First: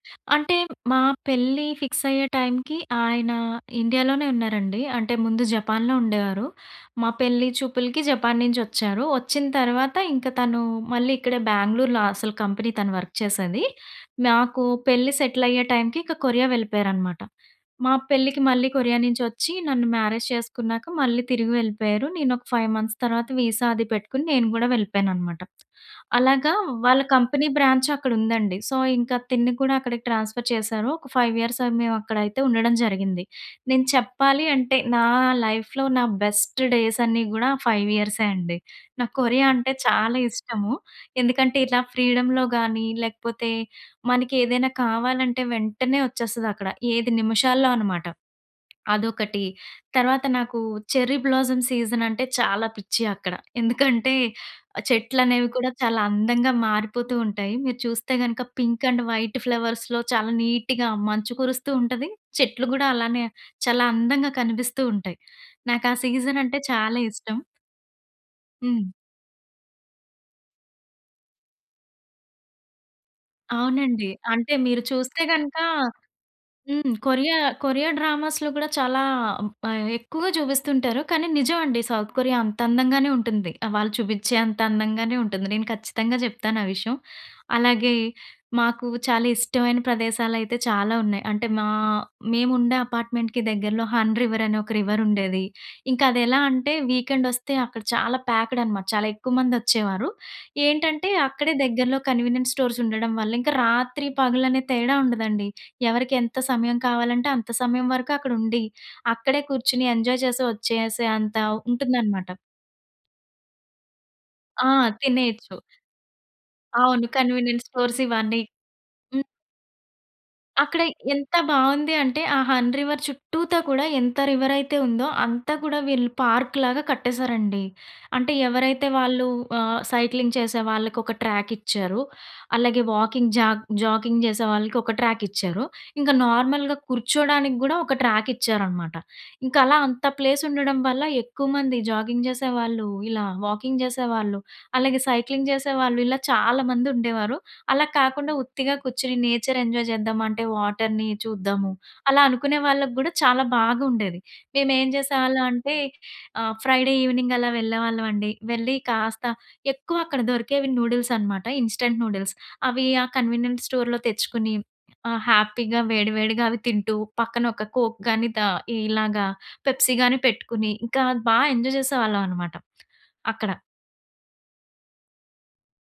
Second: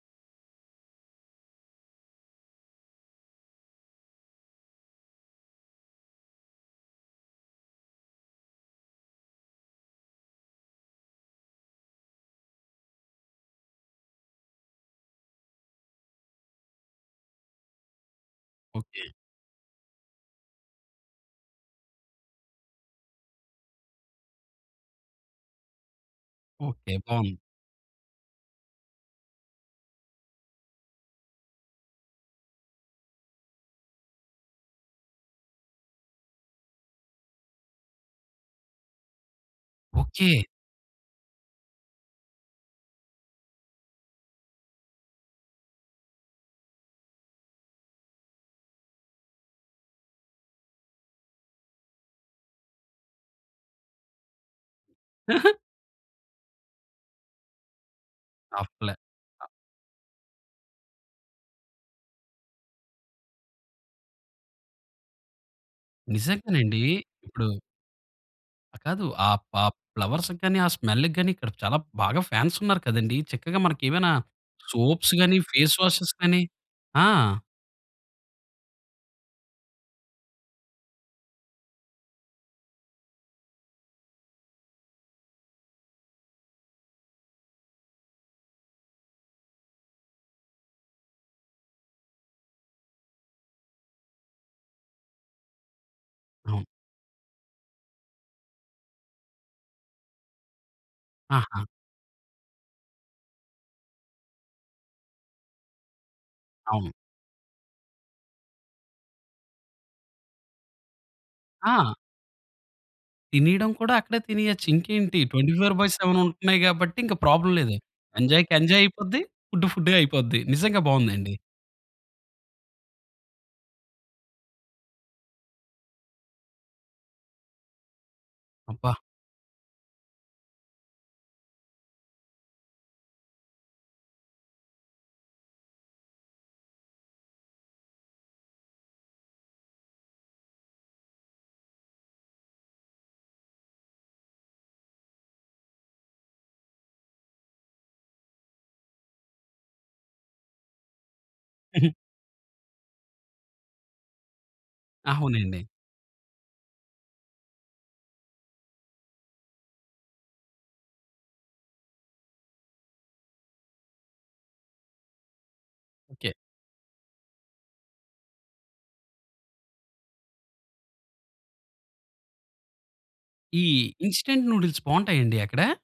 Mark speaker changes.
Speaker 1: అంటే మా పెళ్లి ఫిక్స్ అయ్యే టైంకి ఆయన ఇండియాలోనే ఉన్నారండి. అంటే ముందు జపాన్‌లో ఉండేవారు. మా పెళ్లి చూపులకి జపాన్ నుంచి వచ్చారు. వచ్చిన తర్వాత ఇంకా తను మళ్ళీ ఇక్కడే బెంగుళూర్‌లో అసలు కంపెనీ తను వర్క్ చేసేది. నాకు పెళ్లి సెటిల‌య్యే టైంకి ఇంక కొరియా వెళ్ళిపోయారన్నమాట. మా పెళ్లికి మళ్ళీ కొరియా
Speaker 2: ఓకే.
Speaker 1: నుంచి వచ్చి నన్ను మ్యారేజ్ చేసుకున్నాక మళ్ళీ తిరిగి వెళ్ళిపోయారు. నేను ఒక 5 మంత్స్ తర్వాత వీసా అది పెట్టుకుని నేను గూడా వెళ్ళిపోయానన్నమాట. అలాగా
Speaker 2: ఓకే.
Speaker 1: వాళ్ళ
Speaker 2: బావుంది.
Speaker 1: కంపెనీ బ్రాంచ్ అక్కడ ఉందండి. సో, ఇంకా తిన్ని కూడా అక్కడికి ట్రాన్స్‌ఫర్ చేశారు. ఒక 5 ఇయర్స్ అది మేము అక్కడైతే ఉండడం జరిగింది. నేను చెప్పాలి అంటే నా లైఫ్‌లో నా బెస్ట్ డేస్ అన్ని గూడా ఆ 5 ఇయర్సే అండి. నాకు కొరియా అంటే చాలా
Speaker 2: ఓకే.
Speaker 1: ఇష్టము. ఎందుకంటే ఇట్లా ఫ్రీడమ్‌లో గాని, లేకపోతే మనకి ఏదైనా కావాలంటే వెంటనే వచ్చేస్తది అక్కడ. ఏది నిమిషాల్లో అన్నమాట. అదొకటి. తర్వాత నాకు చెర్రీ బ్లాసమ్ సీజన్ అంటే చాలా పిచ్చి అక్కడ. ఎందుకంటే ఆ చెట్లనేవి
Speaker 2: ఆహా!
Speaker 1: కూడా చాలా అందంగా మారిపోతూ ఉంటాయి. మీరు చూస్తే గనక పింక్
Speaker 2: ఆపులే.
Speaker 1: అండ్ వైట్
Speaker 2: ఆ!
Speaker 1: ఫ్లవర్స్‌లో చాలా నీట్‌గా మంచు కురుస్తూ ఉంటది. చెట్లు గూడా అలానే చాలా అందంగా కనిపిస్తూ ఉంటాయి. నాకా సీజన్ అంటే
Speaker 2: నిజంగనండి.
Speaker 1: చాలా ఇష్టం.
Speaker 2: ఇప్పుడు ఆ!
Speaker 1: హ్మ్.
Speaker 2: కాదు. ఆహ్, పాప్ ఫ్లవర్స్‌కి గాని, ఆ స్మెల్‌కి గాని, ఇక్కడ చాలా బాగా ఫ్యాన్స్ ఉన్నారు కదండీ. చక్కగా మనకు
Speaker 1: అవునండి.
Speaker 2: ఏమైనా
Speaker 1: అంటే మీరు
Speaker 2: సోప్స్
Speaker 1: చూస్తే
Speaker 2: గాని,
Speaker 1: గనక
Speaker 2: ఫేస్ వాషెస్ గాని.
Speaker 1: హ్మ్.
Speaker 2: ఆ!
Speaker 1: కొరియా కొరియా డ్రామాస్‌లో కూడా చాలా బా ఎక్కువగా చూపిస్తుంటారు. కానీ నిజం అండి. సౌత్ కొరియా అంత అందంగానే ఉంటుంది. ఆ! వాళ్ళు చూపిచ్చే అంత అందంగానే ఉంటుంది. నేను ఖచ్చితంగా జెప్తాను ఆ విషయం. అలాగే మాకు చాలా ఇష్టమైన ప్రదేశాలయితే చాలా ఉన్నాయి. అంటే మా మేముండే అపార్ట్‌మెంట్‌కి దగ్గరలో 'హన్ రివర్' అని ఒక రివర్ ఉండేది. ఇంకా అది ఎలా
Speaker 2: అవు
Speaker 1: అంటే వీకెండ్ వస్తే అక్కడ చాలా ప్యాక్డ్ అనమాట. చాలా ఎక్కువ మంది వచ్చేవారు. ఏంటంటే అక్కడే
Speaker 2: ఆహా!
Speaker 1: దగ్గరలో కన్వీనియంట్ స్టోర్స్ ఉండడం వల్ల, ఇంకా రాత్రి పగలు అనే తేడా ఉండదండి. ఎవరికి ఎంత సమయం
Speaker 2: అవును.
Speaker 1: కావాలంటే అంత సమయం వరకు అక్కడ ఉండి, అక్కడే కుర్చుని ఎంజాయ్ చేసి, వచ్చేసే అంత
Speaker 2: ఆ!
Speaker 1: ఉంటుందనమాట.
Speaker 2: తినేయడం కూడా అక్కడే
Speaker 1: ఆ!
Speaker 2: తినేయచ్చు. ఇంకేంటి ట్వెంటీ
Speaker 1: తినేయొచ్చు.
Speaker 2: ఫోర్ బై సెవెన్ ఉంటున్నయి గాబట్టి
Speaker 1: అవును.
Speaker 2: ఇంగ ప్రాబ్లమ్
Speaker 1: కన్వీనియంట్
Speaker 2: లేదు.
Speaker 1: స్టోర్స్ ఇవన్నీ.
Speaker 2: ఎంజాయ్‌కి ఎంజాయ్ అయిపోద్ది.
Speaker 1: హ్మ్.
Speaker 2: ఫుడ్ ఫుడ్డు‌గా అయిపోద్ది. నిజంగా
Speaker 1: అక్కడ
Speaker 2: బావుందండి.
Speaker 1: ఎంత బావుంది అంటే ఆ 'హన్ రివర్' చుట్టూతా కూడా ఎంత రివరయితే ఉందో అంతా కూడా వీళ్ళు పార్కు‌లాగా కట్టేశారండి. అంటే ఎవరైతే
Speaker 2: అబ్బా!
Speaker 1: వాళ్ళు ఆహ్, సైక్లింగ్ చేసే వాళ్ళకి ఒక ట్రాక్ ఇచ్చారు. అలాగే వాకింగ్ జాగ్ జాకింగ్ చేసే వాళ్ళకి ఒక ట్రాక్ ఇచ్చారు. ఇంకా నార్మల్‌గా కుర్చోడానికి గూడా ఒక ట్రాక్ ఇచ్చారనమాట. ఇంకా అలా అంత ప్లేస్ ఉండడం వల్ల ఎక్కువ మంది జాగింగ్ చేసేవాళ్ళు, ఇలా వాకింగ్ చేసేవాళ్ళు, అలాగే సైక్లింగ్ చేసేవాళ్ళు, ఇలా చాలా మంది ఉండేవారు. అలా కాకుండా ఉత్తిగా కుర్చుని నేచర్ ఎంజాయ్ చేద్దాం అంటే వాటర్‌ని చూద్దాము,
Speaker 2: హుహు.
Speaker 1: అలా అనుకునే వాళ్ళగ్గూడా చాలా బాగుండేది. మేం ఏం చేసేవాళ్ళం
Speaker 2: అవునండి.
Speaker 1: అంటే ఆ! ఫ్రైడే ఈవెనింగ్ అలా వెళ్ళేవాళ్ళం అండి. వెళ్లి కాస్త ఎక్కువ అక్కడ దొరికేవి నూడిల్స్ అన్నమాట. ఇన్‌స్టంట్ నూడిల్స్ అవి ఆహ్, కన్వీనియంట్ స్టోర్‌లో తెచ్చుకొని ఆ హ్యాపీగా వేడి
Speaker 2: ఓకే.
Speaker 1: వేడిగా అవి తింటూ, పక్కన ఒక కోక్ గానీ, దా ఇలాగ పెప్సీ గాని పెట్టుకొని, ఇంకా బా ఎంజాయ్ చేసేవాళ్ళం అన్నమాట. అక్కడ.
Speaker 2: ఈ ఇన్‌స్టంట్ నూడిల్స్ బావుంటయండి అక్కడ?